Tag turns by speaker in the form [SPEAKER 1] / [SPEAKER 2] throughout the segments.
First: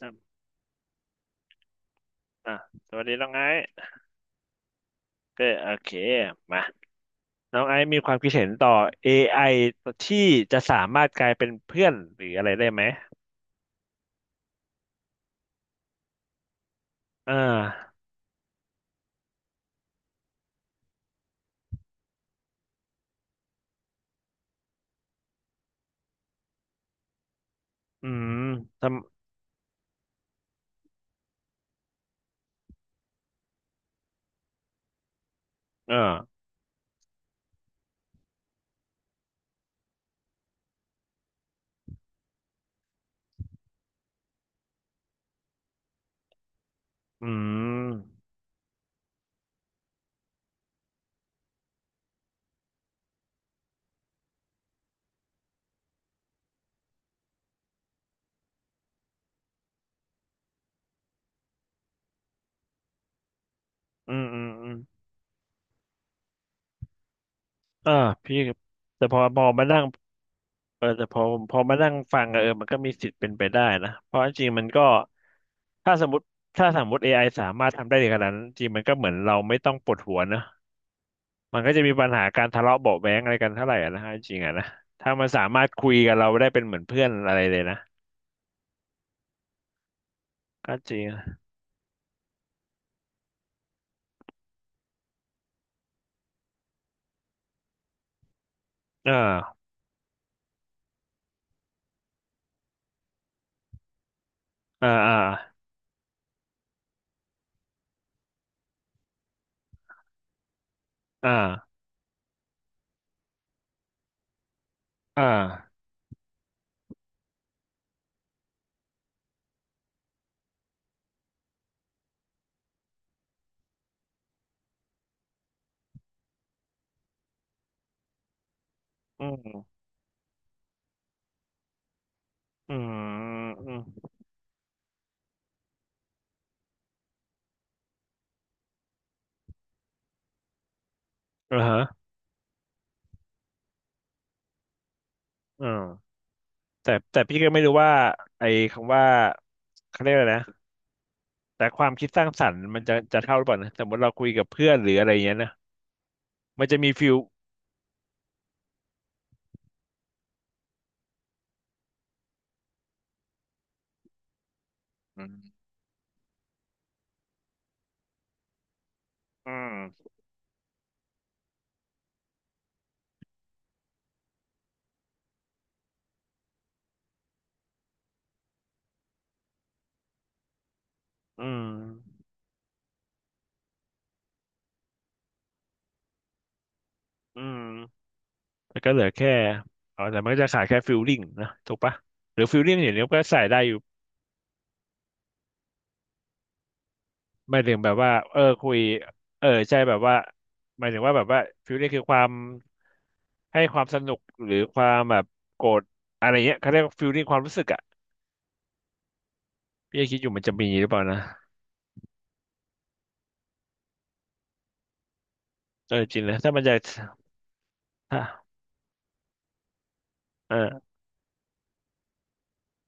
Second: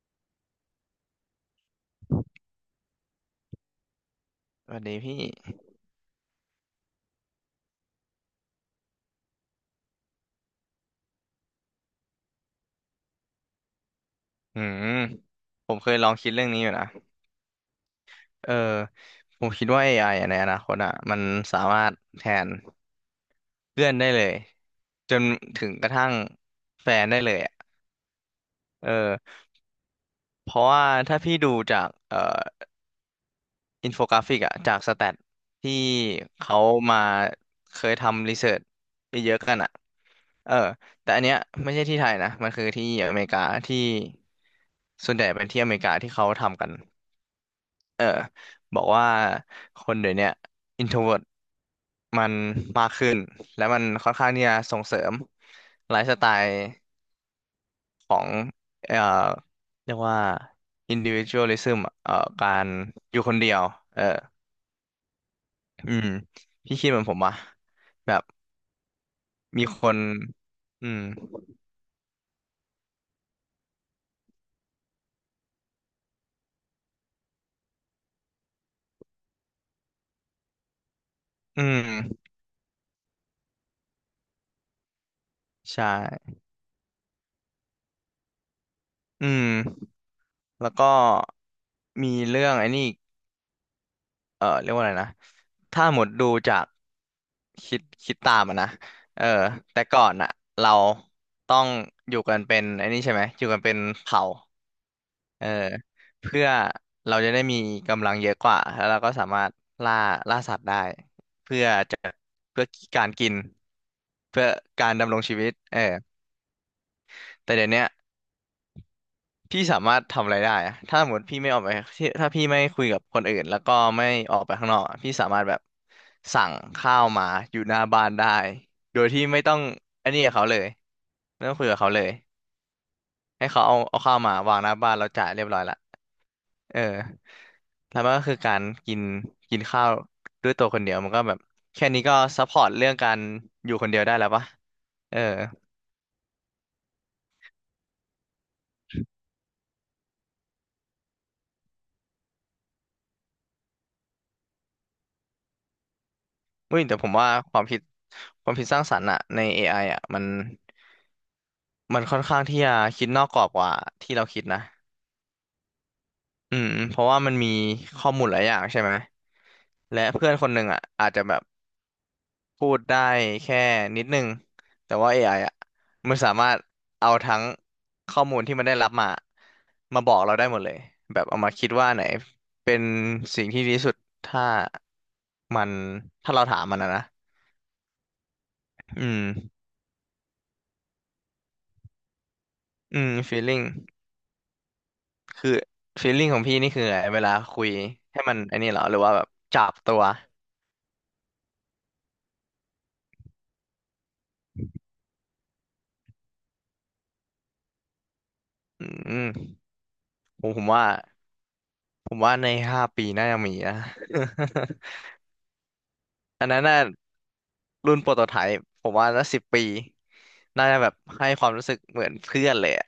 [SPEAKER 1] อ่ะอ่ะสวัสดีน้องไอซ์
[SPEAKER 2] สวัสดีพี่
[SPEAKER 1] โอเคมาน้องไอซ์มีความคิดเห็นต่อ AI ที่จะสามารถกลายเป็นเพื่อนหรืออะไรได้ไหม
[SPEAKER 2] อืมผมเคยลองคิดเรื่องนี้อยู่นะ
[SPEAKER 1] อ่า
[SPEAKER 2] เออผมคิดว่า AI อไออะในอนาคตอ่ะมันสามารถแทนเพื่อนได้เลยจนถึงกระทั่งแฟนได้เลยอ่ะ
[SPEAKER 1] อืมท
[SPEAKER 2] เออเพราะว่าถ้าพี่ดูจากอินโฟกราฟิกอะจากสแตทที่
[SPEAKER 1] ำเออ
[SPEAKER 2] เขามาเคยทำรีเสิร์ชไปเยอะกันอะเออแต่อันเนี้ยไม่ใช่ที่ไทยนะมันคือที่อเมริกาที่ส่วนใหญ่เป็นที่อเมริกาที่เขาทำกัน
[SPEAKER 1] อืม
[SPEAKER 2] เออบอกว่าคนเดี๋ยวเนี้ยอินโทรเวิร์มันมากขึ้นและมันค่อนข้างที่จะส่งเสริมไลฟ์สไตล์ของเอ่อเรียกว่า individualism อะการอยู่คนเดียวเออ
[SPEAKER 1] อืม
[SPEAKER 2] อืมพี่คิดเหมือนผมอ่ะ
[SPEAKER 1] อ่า
[SPEAKER 2] แบบ
[SPEAKER 1] พี่แต่พอพอ
[SPEAKER 2] มี
[SPEAKER 1] มานั่
[SPEAKER 2] ค
[SPEAKER 1] ง
[SPEAKER 2] นอืม
[SPEAKER 1] แต่พอพอมานั่งฟังอะมันก็มีสิทธิ์เป็นไปได้นะเพราะจริงๆมันก็ถ้าสมมติถ้าสมมติเอไอสามารถทำได้ถึงขนาดนั้นจริงๆมันก็เหมือนเราไม่ต้องปวดหัวนะ มั
[SPEAKER 2] อื
[SPEAKER 1] นก็จะมีปัญหา
[SPEAKER 2] ม
[SPEAKER 1] การทะเลาะเบาะแว้งอะไรกันเท่าไหร่อะนะฮะจริงๆอะนะถ้ามันสามารถ
[SPEAKER 2] ใช
[SPEAKER 1] คุยกับเรา
[SPEAKER 2] ่
[SPEAKER 1] ได้เป็นเหมือนเพื่อนอะไรเลยนะ
[SPEAKER 2] อืมแล้ว
[SPEAKER 1] ก็
[SPEAKER 2] ก็
[SPEAKER 1] จริงอะ
[SPEAKER 2] มีเรื่องไอ้นี่อีกเออเรียกว่าอะไรนะถ้าหมดดูจากคิดตามอะนะ
[SPEAKER 1] เออ
[SPEAKER 2] เออแต่ก่อนอะเราต้องอยู่กันเป็นไอ้นี่ใช่ไหมอยู่กันเป็นเผ่า
[SPEAKER 1] เอออ่า
[SPEAKER 2] เออเพื่อเราจะได้มีกำลังเยอะกว่าแล้วเราก็สามารถล่าล่าสัตว์ได้
[SPEAKER 1] อ่
[SPEAKER 2] เพื่อ
[SPEAKER 1] า
[SPEAKER 2] จะเพื่อการกินเพื่อการดำรง
[SPEAKER 1] อ่า
[SPEAKER 2] ชีวิตเออแต่เดี๋ยวเนี้ยพี่สามารถทำอะไรได้อะถ้าสมมติพี่ไม่ออกไปที่ถ้าพี่ไม่คุยกับคนอื่นแล้วก็ไม่ออกไปข้างนอกอะพี่สามารถแบบสั่งข้าวมาอยู่หน้าบ้านได้โดยที่
[SPEAKER 1] อื
[SPEAKER 2] ไม่ต้อง
[SPEAKER 1] ม
[SPEAKER 2] อันนี้กับเขาเลยไม่ต้องคุยกับเขาเลย
[SPEAKER 1] อืม
[SPEAKER 2] ให้เขา
[SPEAKER 1] อื
[SPEAKER 2] เอา
[SPEAKER 1] ม
[SPEAKER 2] เอาข้าวมาวางหน้าบ้านเราจ่ายเรียบร้อยละ เออแล้วมันก็คือการกินกินข้าวด้วยตัวคนเดียวมันก็แบบ
[SPEAKER 1] อ่า
[SPEAKER 2] แค่
[SPEAKER 1] ฮะ
[SPEAKER 2] นี้ก็ซัพพอร์ตเรื่องการอยู่คนเดียวได้แล้วปะเออ
[SPEAKER 1] อืมแต่พี่ก็ไม่รู้ว่าไอ้คำว่าเขาเรียกอะไรนะแต่ความคิดสร้างสรรค์มันจะจะเท่าหรือเปล่านะสมมติเราคุยกับเพื่อนหรืออะไรอย่างเงี้ยนะมันจะ
[SPEAKER 2] อุ้ย
[SPEAKER 1] มี
[SPEAKER 2] แต่ผ
[SPEAKER 1] ฟิ
[SPEAKER 2] ม
[SPEAKER 1] ล
[SPEAKER 2] ว่าความคิดความคิดสร้างสรรค์อะใน AI อไออะมันค่อนข้างที่จะคิดนอกกรอบกว่าที่เราคิดนะ
[SPEAKER 1] อืม
[SPEAKER 2] อืมเพราะว่ามันมีข้อมูลหลายอย่างใช่ไหม
[SPEAKER 1] อื
[SPEAKER 2] และ
[SPEAKER 1] ม
[SPEAKER 2] เพื่อนคนหนึ่งอะอาจจะแบบ พูดได้แค่นิดนึงแต่ว่าเ AI ออ่ะมันสามารถเอาทั้งข้อมูลที่มันได้รับมามาบอกเราได้หมดเลยแบบเอา
[SPEAKER 1] อื
[SPEAKER 2] มา
[SPEAKER 1] ม
[SPEAKER 2] คิดว่าไหนเป็นสิ่งที่ดีที่สุดถ้ามันถ้าเราถามมันนะนะ
[SPEAKER 1] อืม มันก็เหลือ
[SPEAKER 2] อืม
[SPEAKER 1] แค่แต่มันก็จะขาดแค่ฟิลลิ่งนะถูกปะหรือฟิลลิ่งอย่าง
[SPEAKER 2] อื
[SPEAKER 1] เนี้
[SPEAKER 2] ม
[SPEAKER 1] ก็ใส่ได้
[SPEAKER 2] feeling
[SPEAKER 1] อยู่
[SPEAKER 2] คือ feeling ของพี่นี่คือไงเวลา
[SPEAKER 1] ไม่
[SPEAKER 2] คุย
[SPEAKER 1] ถึงแบบว่า
[SPEAKER 2] ให้มันไอัน
[SPEAKER 1] คุ
[SPEAKER 2] นี้เห
[SPEAKER 1] ย
[SPEAKER 2] รอหรือว่าแบบ
[SPEAKER 1] เออ
[SPEAKER 2] จับ
[SPEAKER 1] ใช่แบ
[SPEAKER 2] ตั
[SPEAKER 1] บ
[SPEAKER 2] ว
[SPEAKER 1] ว่าหมายถึงว่าแบบว่าฟิลลิ่งคือความให้ความสนุกหรือความแบบโกรธอะไรเงี้ยเขาเรียกฟิลลิ่งความรู้สึกอ่ะ
[SPEAKER 2] อืม
[SPEAKER 1] พี่ก็คิดอยู่มั
[SPEAKER 2] ผ
[SPEAKER 1] น
[SPEAKER 2] ม
[SPEAKER 1] จะ
[SPEAKER 2] ผ
[SPEAKER 1] มี
[SPEAKER 2] ม
[SPEAKER 1] ห
[SPEAKER 2] ว่า
[SPEAKER 1] รือเปล่านะ
[SPEAKER 2] ผมว่าใน5 ปีน่าจะมีนะ
[SPEAKER 1] เออจริงนะ
[SPEAKER 2] อัน
[SPEAKER 1] ถ้ามั
[SPEAKER 2] นั้
[SPEAKER 1] น
[SPEAKER 2] น
[SPEAKER 1] จะ
[SPEAKER 2] น่ะรุ่นโปรโตไท
[SPEAKER 1] ถ้า
[SPEAKER 2] ป์ผมว่าน่า10 ปีน่าจะแบ
[SPEAKER 1] เออ
[SPEAKER 2] บให้ความรู้สึกเหมือนเพื่อนเลยอะ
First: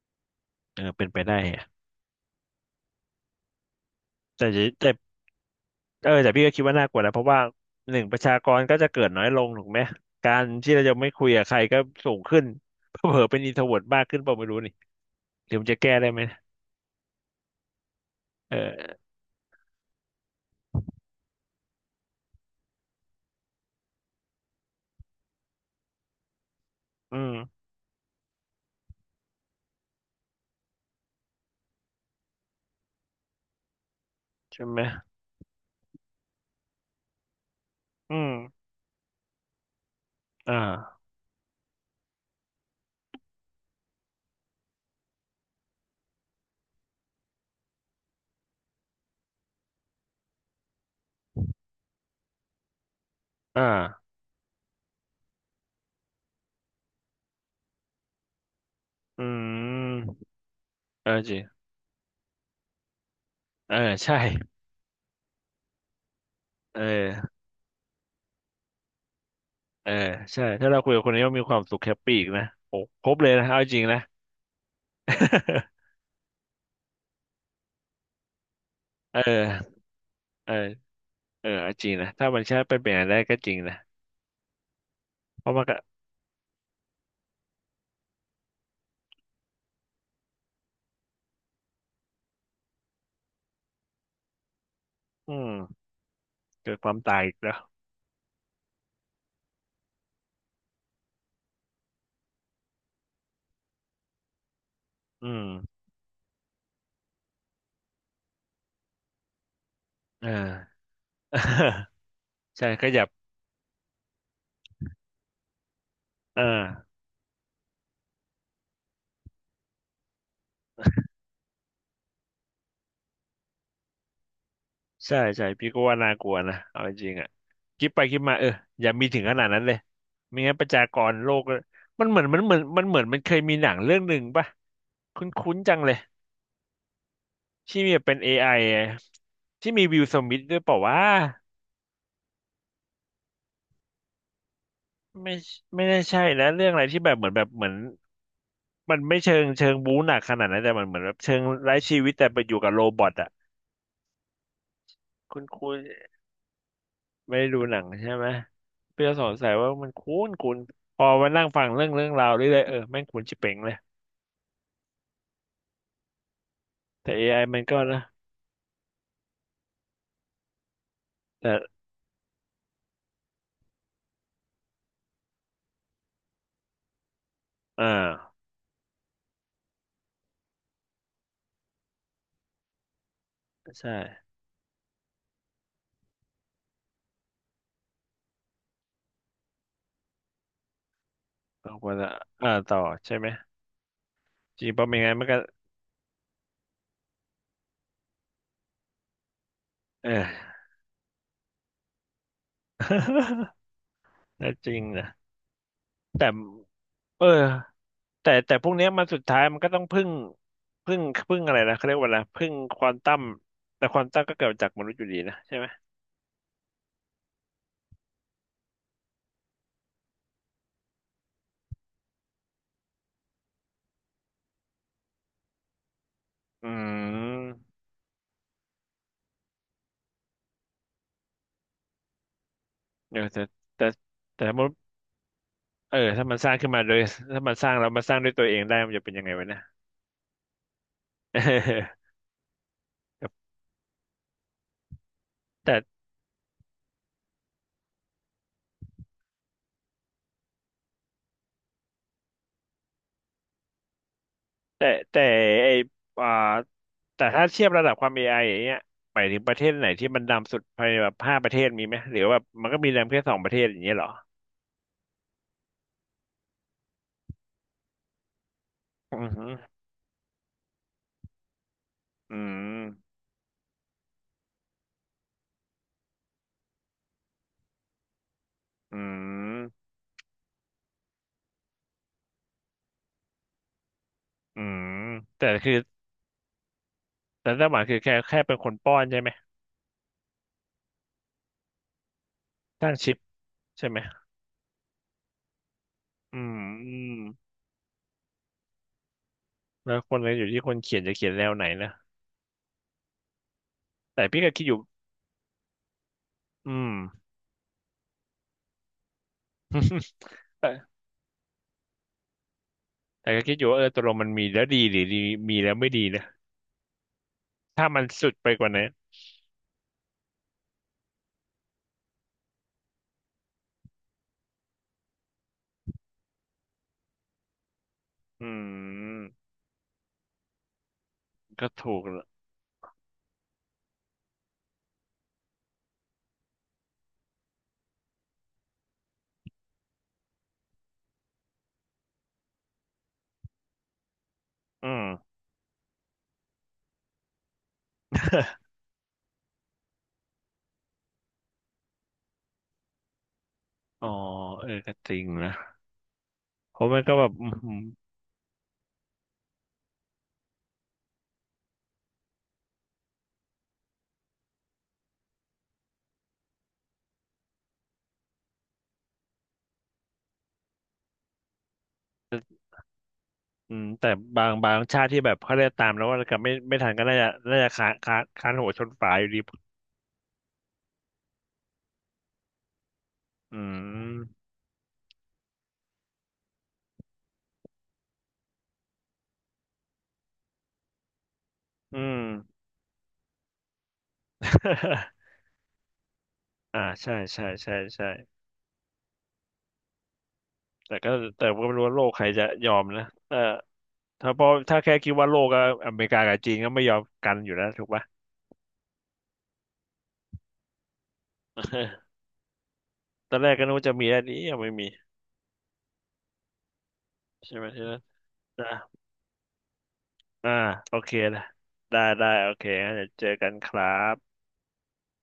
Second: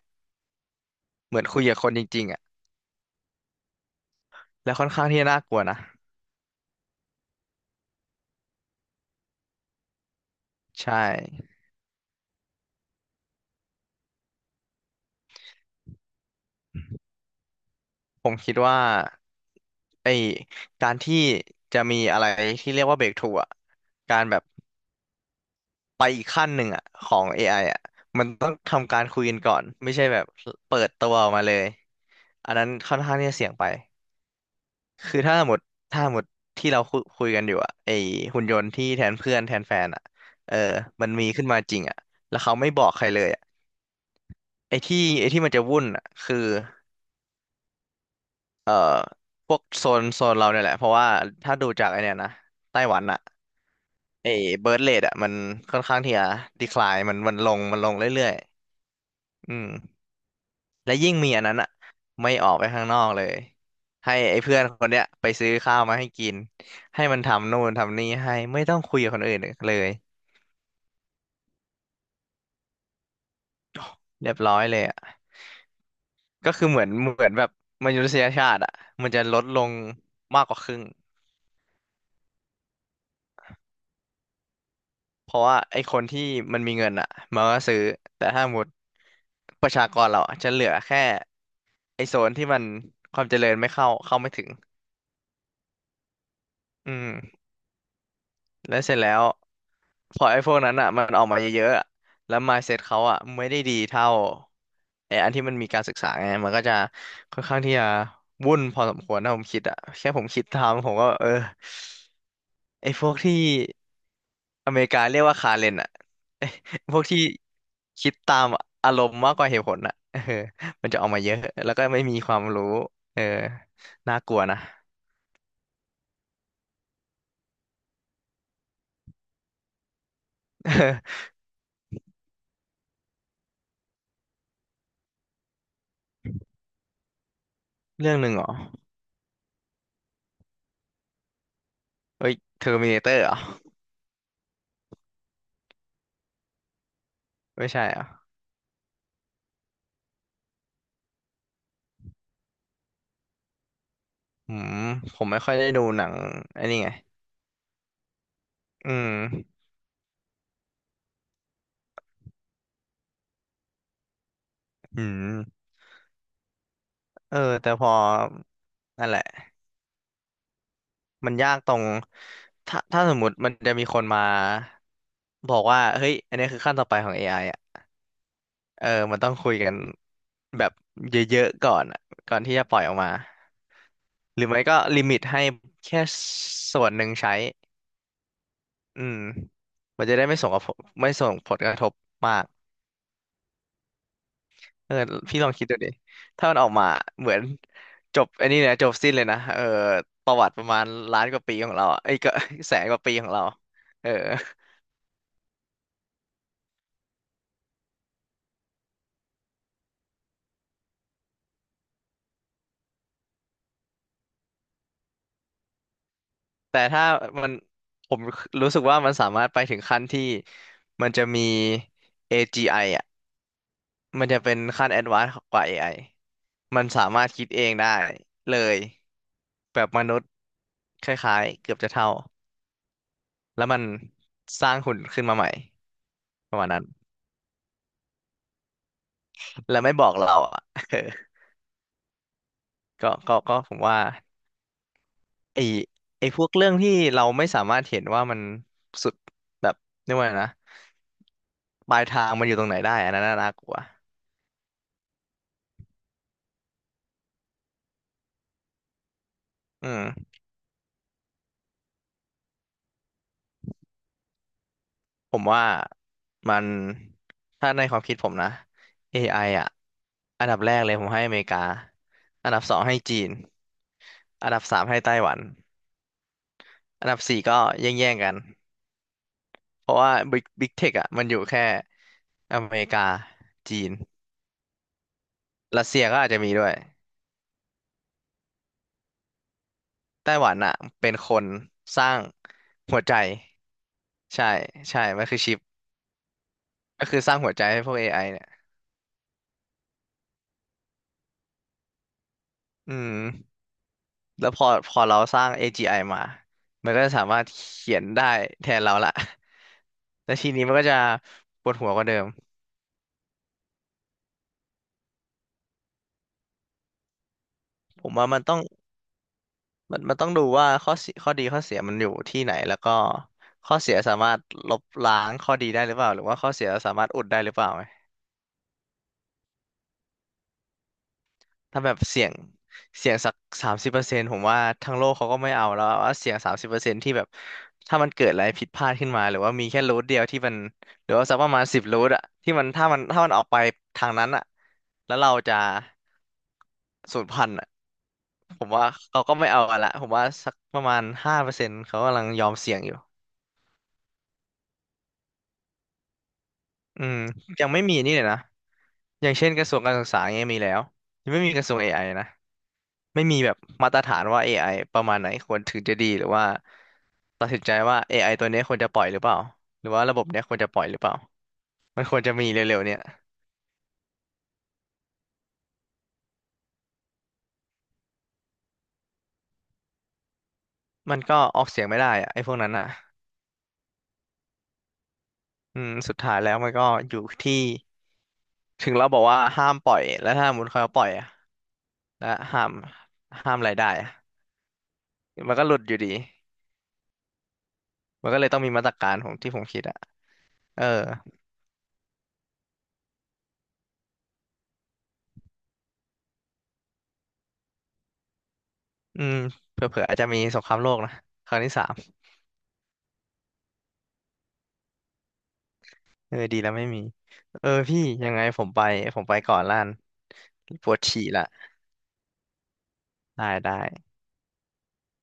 [SPEAKER 1] เออเป็นไปได้
[SPEAKER 2] เหมือนคุ
[SPEAKER 1] อะ
[SPEAKER 2] ยกับคนจริงๆอ่ะ
[SPEAKER 1] แต่จะ
[SPEAKER 2] แล้วค่อ
[SPEAKER 1] แต่
[SPEAKER 2] นข้างที่จะน่ากลัวนะ
[SPEAKER 1] เออแต่พี่ก็คิดว่าน่ากลัวนะเพราะว่าหนึ่งประชากรก็จะเกิดน้อยลงถูกไหมการที่เราจะ
[SPEAKER 2] ใช่
[SPEAKER 1] ไม่คุยกับใครก็สูงขึ้น เผลอๆเป็นอินโทรเวิร์ตมากขึ้นเปล่าไม่รู้นี่หรือมันจะแก้ได้ไหม
[SPEAKER 2] ผมคิ
[SPEAKER 1] เอ
[SPEAKER 2] ดว่า
[SPEAKER 1] อ
[SPEAKER 2] ไอการที่จะมีอะไรที่เรียกว่าเบรกทรูอ่ะการแบบไปอีกขั้นหนึ่งอ่ะข
[SPEAKER 1] อื
[SPEAKER 2] อง AI อ
[SPEAKER 1] ม
[SPEAKER 2] ไออ่ะมันต้องทำการคุยกันก่อนไม่ใช่แบบเปิดตัวออกมาเลยอันนั้นค่อนข้างที่จะเสี่ยงไป
[SPEAKER 1] ใช่ไหม
[SPEAKER 2] คือถ้าหมดถ้าหมดที่เราคุยกันอยู่อะไอ
[SPEAKER 1] อืม
[SPEAKER 2] หุ่นยนต์ที่แทนเพื่อนแทนแฟนอะ
[SPEAKER 1] อ
[SPEAKER 2] เออ
[SPEAKER 1] ่า
[SPEAKER 2] มันมีขึ้นมาจริงอะแล้วเขาไม่บอกใครเลยอะไอที่ไอที่มันจะวุ่นอะคือเออพวกโซนเราเนี่ยแหละเพราะว่าถ้าดูจากไอเนี่ยนะไต้หวันอะ
[SPEAKER 1] อ่า
[SPEAKER 2] ไอเบิร์ธเรทอะมันค่อนข้างที่จะดีคลายมันลงมันลงเรื่อย
[SPEAKER 1] อื
[SPEAKER 2] ๆอืม
[SPEAKER 1] ม
[SPEAKER 2] และ
[SPEAKER 1] เออ
[SPEAKER 2] ยิ่งมี
[SPEAKER 1] จริ
[SPEAKER 2] อั
[SPEAKER 1] ง
[SPEAKER 2] นนั้นอะไม่ออกไปข้างนอกเลย
[SPEAKER 1] เออ
[SPEAKER 2] ให้
[SPEAKER 1] ใช่
[SPEAKER 2] ไอ้เพื่อนคนเนี้ยไปซื้อข้าวมาให้กิน
[SPEAKER 1] เออ
[SPEAKER 2] ให้มันทำนู่นทำนี่ให้ไม่ต้องคุยกับคนอื่นเล
[SPEAKER 1] เอ
[SPEAKER 2] ย
[SPEAKER 1] อใช่ถ้าเราคุยกับคนนี้ว่ามีความสุขแฮปปี้อีกนะโอ้ครบเลยนะเอาจริงนะ
[SPEAKER 2] เรียบร้อยเลยอ่ะ ก็คือเหมือนเหมือนแบบมนุษยชาติอ่ะมัน
[SPEAKER 1] เอ
[SPEAKER 2] จะลด
[SPEAKER 1] อ
[SPEAKER 2] ลงมาก
[SPEAKER 1] เอ
[SPEAKER 2] ก
[SPEAKER 1] อ
[SPEAKER 2] ว่าครึ่ง
[SPEAKER 1] เออเอาจริงนะถ้ามันใช่ไปเป็นอย่างนั้นได้ก็จริงนะ
[SPEAKER 2] เพราะ
[SPEAKER 1] เพราะ
[SPEAKER 2] ว่า
[SPEAKER 1] มันก็
[SPEAKER 2] ไอ้คนที่มันมีเงินอ่ะมันก็ซื้อแต่ถ้าหมดประชากรเราอะจะเหลือแค่ไอ้โซนที่มันความเจริญไม่เข้าไม่ถึง
[SPEAKER 1] อืมเกิดค
[SPEAKER 2] อื
[SPEAKER 1] วามตายอีก
[SPEAKER 2] ม
[SPEAKER 1] แล้ว
[SPEAKER 2] แล้วเสร็จแล้วพอไอ้พวกนั้นอ่ะมันออกมาเยอะๆอะแล้ว mindset เขาอ่ะไม่ได้ดีเท่าไอ้
[SPEAKER 1] อื
[SPEAKER 2] อันที่มันมี
[SPEAKER 1] ม
[SPEAKER 2] การศึกษาไงมันก็จะค่อนข้างที่จะวุ่นพอสมควรนะผมคิดอ่ะแค่ผม
[SPEAKER 1] อ่
[SPEAKER 2] คิด
[SPEAKER 1] า
[SPEAKER 2] ทำผมก็เออ
[SPEAKER 1] ใช่ข
[SPEAKER 2] ไอ้พ
[SPEAKER 1] ยับ
[SPEAKER 2] วกที่อเมริกาเรียกว่าคาเรนอ่ะ
[SPEAKER 1] อ่
[SPEAKER 2] ไอ้
[SPEAKER 1] า
[SPEAKER 2] พวกที่คิดตามอารมณ์มากกว่าเหตุผลอ่ะเออมันจะออกมาเยอะแล้วก็ไม่มีความรู้เออน่ากลัวนะ
[SPEAKER 1] ใช่ใช่พี่ก็ว่าน่ากลัวนะเอาจริงๆอ่ะคิดไปคิดมาอย่ามีถึงขนาดนั้นเลยไม่งั้นประชากรโล กก็มันเหมือนมันเหมือนมันเหมือนมันเคยมีหนังเรื่องหนึ่งป่ะคุ้นๆจังเลยที่มีเป็
[SPEAKER 2] เรื่อง
[SPEAKER 1] น
[SPEAKER 2] ห
[SPEAKER 1] เอ
[SPEAKER 2] นึ่งเหรอ
[SPEAKER 1] i ออะที่มีวิลสมิธด้วยเปล่าว่า
[SPEAKER 2] เอ้ยเทอร์มิเนเตอร์เหรอ
[SPEAKER 1] ไม่ไม่ได้ใช่นะเรื่องอะไรที่แบบเหมือนแบบเหมื
[SPEAKER 2] ไม่
[SPEAKER 1] อน
[SPEAKER 2] ใช่เหรอ่ะ
[SPEAKER 1] มันไม่เชิงเชิงบู๊หนักขนาดนั้นแต่มันเหมือนแบบเชิงไร้ชีวิตแต่ไปอยู่กับโรบอทอ่ะ
[SPEAKER 2] อืมผม
[SPEAKER 1] ค
[SPEAKER 2] ไม่ค่อยได้
[SPEAKER 1] ุ้น
[SPEAKER 2] ดูหนังไอ้นี่ไง
[SPEAKER 1] ๆไม่ได้ดูหนังใช่ไหม
[SPEAKER 2] อื
[SPEAKER 1] เปีย
[SPEAKER 2] ม
[SPEAKER 1] สอนสายว่ามันคุ้นคุ้นพอมานั่งฟังเรื่องเรื่องราวเรื่อยๆเออแม่งคุ้นชิบเป่งเลย
[SPEAKER 2] อืม
[SPEAKER 1] แต่
[SPEAKER 2] เอ
[SPEAKER 1] AI
[SPEAKER 2] อ
[SPEAKER 1] มัน
[SPEAKER 2] แต่
[SPEAKER 1] ก็
[SPEAKER 2] พอ
[SPEAKER 1] นะ
[SPEAKER 2] นั่นแหละมัน
[SPEAKER 1] แต่
[SPEAKER 2] ยากตรงถ้าถ้าสมมุติมันจะมีคนมาบอกว่า เฮ้ย อันนี้คือขั้นต่อไปของ AI อไออ่ะ
[SPEAKER 1] อ่า
[SPEAKER 2] เออมันต้องคุยกันแบบเยอะๆก่อนอะก่อนที่จะปล่อยออกมา
[SPEAKER 1] ใช่
[SPEAKER 2] หรือไม่ก็ลิมิตให้แค่ส่วนหนึ่งใช้อืมมันจะได้ไม่ส่งกระทบไม่ส่งผลก
[SPEAKER 1] บาง
[SPEAKER 2] ระท
[SPEAKER 1] ค
[SPEAKER 2] บ
[SPEAKER 1] นอะ
[SPEAKER 2] มาก
[SPEAKER 1] ต่อใช่ไหมจริงเพราะ
[SPEAKER 2] เออ
[SPEAKER 1] ไม่งั้นมันก็
[SPEAKER 2] พี่ลองคิดดูดิถ้ามันออกมาเหมือนจบไอันนี้เนี่ยจบสิ้นเลยนะเออ
[SPEAKER 1] เอ
[SPEAKER 2] ประวัติป
[SPEAKER 1] อ
[SPEAKER 2] ระมาณล้านกว่าปีของเราอะเอ้ยก็ แสนกว่าปีของเรา เออ
[SPEAKER 1] น่าจริงนะแต่เออแต่พวกเนี้ยมันสุดท้ายมันก็ต้องพึ่งพึ่งพึ่งอะไรนะเขาเรียกว่าอะไรพึ่งควอนตัมแต่ควอนตัมก็เกิดจากมนุษย์อยู่ดีนะใช่ไหม
[SPEAKER 2] แต่ถ้ามันผมรู้สึกว่ามันสามารถไปถึงขั้นที่มันจะมี AGI อจีไออ่ะมันจะเป็นขั้นแอดวานซ์กว่า AI
[SPEAKER 1] อื
[SPEAKER 2] มันสามารถคิดเอง
[SPEAKER 1] ม
[SPEAKER 2] ได้เลยแบบมนุษย์คล้ายๆเกือบจะเท่า
[SPEAKER 1] เออแต่
[SPEAKER 2] แล้วมัน
[SPEAKER 1] แต่สมม
[SPEAKER 2] สร้า
[SPEAKER 1] ติ
[SPEAKER 2] งหุ่นขึ้นมาใหม่
[SPEAKER 1] ถ้ามันสร้า
[SPEAKER 2] ป
[SPEAKER 1] ง
[SPEAKER 2] ระมา
[SPEAKER 1] ขึ้
[SPEAKER 2] ณ
[SPEAKER 1] นมา
[SPEAKER 2] นั้น
[SPEAKER 1] โดยถ้ามันสร้างแล้วมาสร้างด้วยตัวเองได้มันจะเป็นยังไงวะเนย
[SPEAKER 2] แล้วไม่บอกเราอ่ะ เออ
[SPEAKER 1] เอ
[SPEAKER 2] ก็ก็
[SPEAKER 1] อ
[SPEAKER 2] ก็ผมว่า ไอ
[SPEAKER 1] แต่
[SPEAKER 2] ไอพวกเรื่องที่เราไม่สามารถเห็นว่ามันสุดแบบเรียกว่าไงนะปลายทางมันอยู่ตรงไหนได้อันนั้นน่ากลัว
[SPEAKER 1] แต่แต่ไออ่าแต่ถ้าเทียบระดับความ AI อไออย่างเงี้ยไปถึงประเทศไหน
[SPEAKER 2] อื
[SPEAKER 1] ที่มัน
[SPEAKER 2] ม
[SPEAKER 1] ดำสุดภายในแบบห้าประเทศมีไหมหรือว่ามันก็มีดำแค่สองประเทศอย่างเงี้ยเหรอ
[SPEAKER 2] ผมว่ามันถ้าในความคิดผมนะ
[SPEAKER 1] อื
[SPEAKER 2] AI อไออ่ะ
[SPEAKER 1] ม
[SPEAKER 2] อันดับแรกเลยผมให้อเมริกา
[SPEAKER 1] อื
[SPEAKER 2] อันดับสองให้
[SPEAKER 1] ม
[SPEAKER 2] จีนอันดับสามให้ไต้หวันอันดับสี่ก็แย่งๆกัน
[SPEAKER 1] อื
[SPEAKER 2] เพ
[SPEAKER 1] ม
[SPEAKER 2] ราะว่าบิ๊กเทคอ่ะมันอยู่แค่อเมริกาจีน
[SPEAKER 1] อืมแต่คือ
[SPEAKER 2] รัสเซียก็อาจจะมีด้วย
[SPEAKER 1] แต่ไต้าหวานคือแค่แค่เป็นคนป้อนใช่ไหม
[SPEAKER 2] ไต้หวันอ่ะเป็นคนสร้าง
[SPEAKER 1] สร้าง
[SPEAKER 2] หัว
[SPEAKER 1] ชิ
[SPEAKER 2] ใจ
[SPEAKER 1] ปใช่ไหม
[SPEAKER 2] ใช่ใช่มันคือชิป
[SPEAKER 1] อื
[SPEAKER 2] ก็
[SPEAKER 1] ม
[SPEAKER 2] คือสร้างหัวใจให้พวก AI เนี่ย
[SPEAKER 1] แล้วคนก็อยู่ที่คนเขียนจะเขียนแนวไหนนะ
[SPEAKER 2] อืม
[SPEAKER 1] แต่พี่
[SPEAKER 2] แล้
[SPEAKER 1] ก็
[SPEAKER 2] วพ
[SPEAKER 1] คิด
[SPEAKER 2] อ
[SPEAKER 1] อยู่
[SPEAKER 2] พอเราสร้าง AGI มา
[SPEAKER 1] อื
[SPEAKER 2] มั
[SPEAKER 1] ม
[SPEAKER 2] นก็จะสามารถเขียนได้แทนเราละ แล้วที นี้มันก็
[SPEAKER 1] แต่
[SPEAKER 2] จะปวดหัวกว่าเดิม
[SPEAKER 1] ก็คิดอยู่ว่าเออตกลงมันมีแล้วดีหรือดีมีแล้วไม่ดีนะถ้ามั
[SPEAKER 2] ผ
[SPEAKER 1] น
[SPEAKER 2] มว่า
[SPEAKER 1] สุด
[SPEAKER 2] มัน
[SPEAKER 1] ไป
[SPEAKER 2] ต้อง
[SPEAKER 1] กว่าไหน
[SPEAKER 2] มันต้องดูว่าข้อเสียข้อดีข้อเสียมันอยู่ที่ไหนแล้วก็ข้อเสียสามารถลบล้างข้อดีได้หรือเปล่าหรือว่าข้อเสียสามารถอุดได้หรือเปล่า
[SPEAKER 1] อืมก็
[SPEAKER 2] ถ้าแบ
[SPEAKER 1] ถู
[SPEAKER 2] บ
[SPEAKER 1] ก
[SPEAKER 2] เสี
[SPEAKER 1] ละ
[SPEAKER 2] ยงเสียงสักสามสิบเปอร์เซ็นต์ผมว่าทั้งโลกเขาก็ไม่เอาแล้วว่าเสียงสามสิบเปอร์เซ็นต์ที่แบบถ้ามันเกิดอะไรผิดพลาดขึ้นมาหรือว่ามีแค่รูทเดียวที่มันหรือว่าสักประมาณสิบรูทอะที่มันถ้ามันออกไปทางนั้นอะ
[SPEAKER 1] อืม
[SPEAKER 2] แล้วเราจะสูญพันธุ์อะผม ว่าเขาก็ไม่เอากันละผมว่าสักประมาณ5%เขากำลังยอมเสี่ยงอยู่
[SPEAKER 1] อ๋อเออก็จริงนะเพราะมั
[SPEAKER 2] อื
[SPEAKER 1] นก็
[SPEAKER 2] ม
[SPEAKER 1] แบบอื
[SPEAKER 2] ยังไม่
[SPEAKER 1] ม
[SPEAKER 2] มีนี่เลยนะอย่างเช่นกระทรวงการศึกษาเงี้ยมีแล้วยังไม่มีกระทรวงเอไอนะ ไม่มีแบบมาตรฐานว่า AI ประมาณไหนควรถึงจะดีหรือว่าตัดสินใจว่าเอไอตัวเนี้ยควรจะปล่อยหรือเปล่าหรือว่าระบบเนี้ยควรจะปล่อยหรือเปล่ามันควรจะมีเร็วๆเนี่ย
[SPEAKER 1] แต่บางบางชาติที่แบบเขาได้ตามแล้วว่ากับไม่ไม่ทันก็น่าจะน่าจะค้านค้านค้านหัวชนฝาอยู่ดี
[SPEAKER 2] มันก็ออกเสียงไม่ได้อะไอ้พวกนั้นอ่ะ
[SPEAKER 1] อืม
[SPEAKER 2] อืมสุดท้ายแล้วมันก็อยู่ที่ถึงเราบอกว่าห้ามปล่อยแล้วถ้ามุนเขาปล่อยอะ
[SPEAKER 1] อืม
[SPEAKER 2] และห้ามห้ามรายได้อะ มันก็หลุดอยู่ดี
[SPEAKER 1] อ่าใช่ใช่ใช่ใช่
[SPEAKER 2] มันก็เลยต้องมีมาตรการของที่ผมคิดอ่ะเออ
[SPEAKER 1] แต่ก็แต่ก็ไม่รู้ว่าโลกใครจะยอมนะเออถ้าพอถ้าแค่คิดว่าโลกก็อเมริกากับจีนก็ไม่ยอมกันอยู่แล้วถูกปะ
[SPEAKER 2] อืมเผื่อๆอาจจะมีสงครามโลกนะครั้งที่ 3
[SPEAKER 1] ตอนแรกก็นึกว่าจะมีอันนี้ยังไม่มี
[SPEAKER 2] เออดีแล้วไม่มี
[SPEAKER 1] ใช่ไหม
[SPEAKER 2] เออ
[SPEAKER 1] ใช่ไหม
[SPEAKER 2] พี่ยังไงผมไปก่อนล้าน
[SPEAKER 1] อ่า
[SPEAKER 2] ป
[SPEAKER 1] โอ
[SPEAKER 2] วด
[SPEAKER 1] เค
[SPEAKER 2] ฉี่ละ
[SPEAKER 1] นะได้ได้โอเคงั้นเดี๋ยวเจอ
[SPEAKER 2] ได้
[SPEAKER 1] กันค
[SPEAKER 2] ได้
[SPEAKER 1] รับ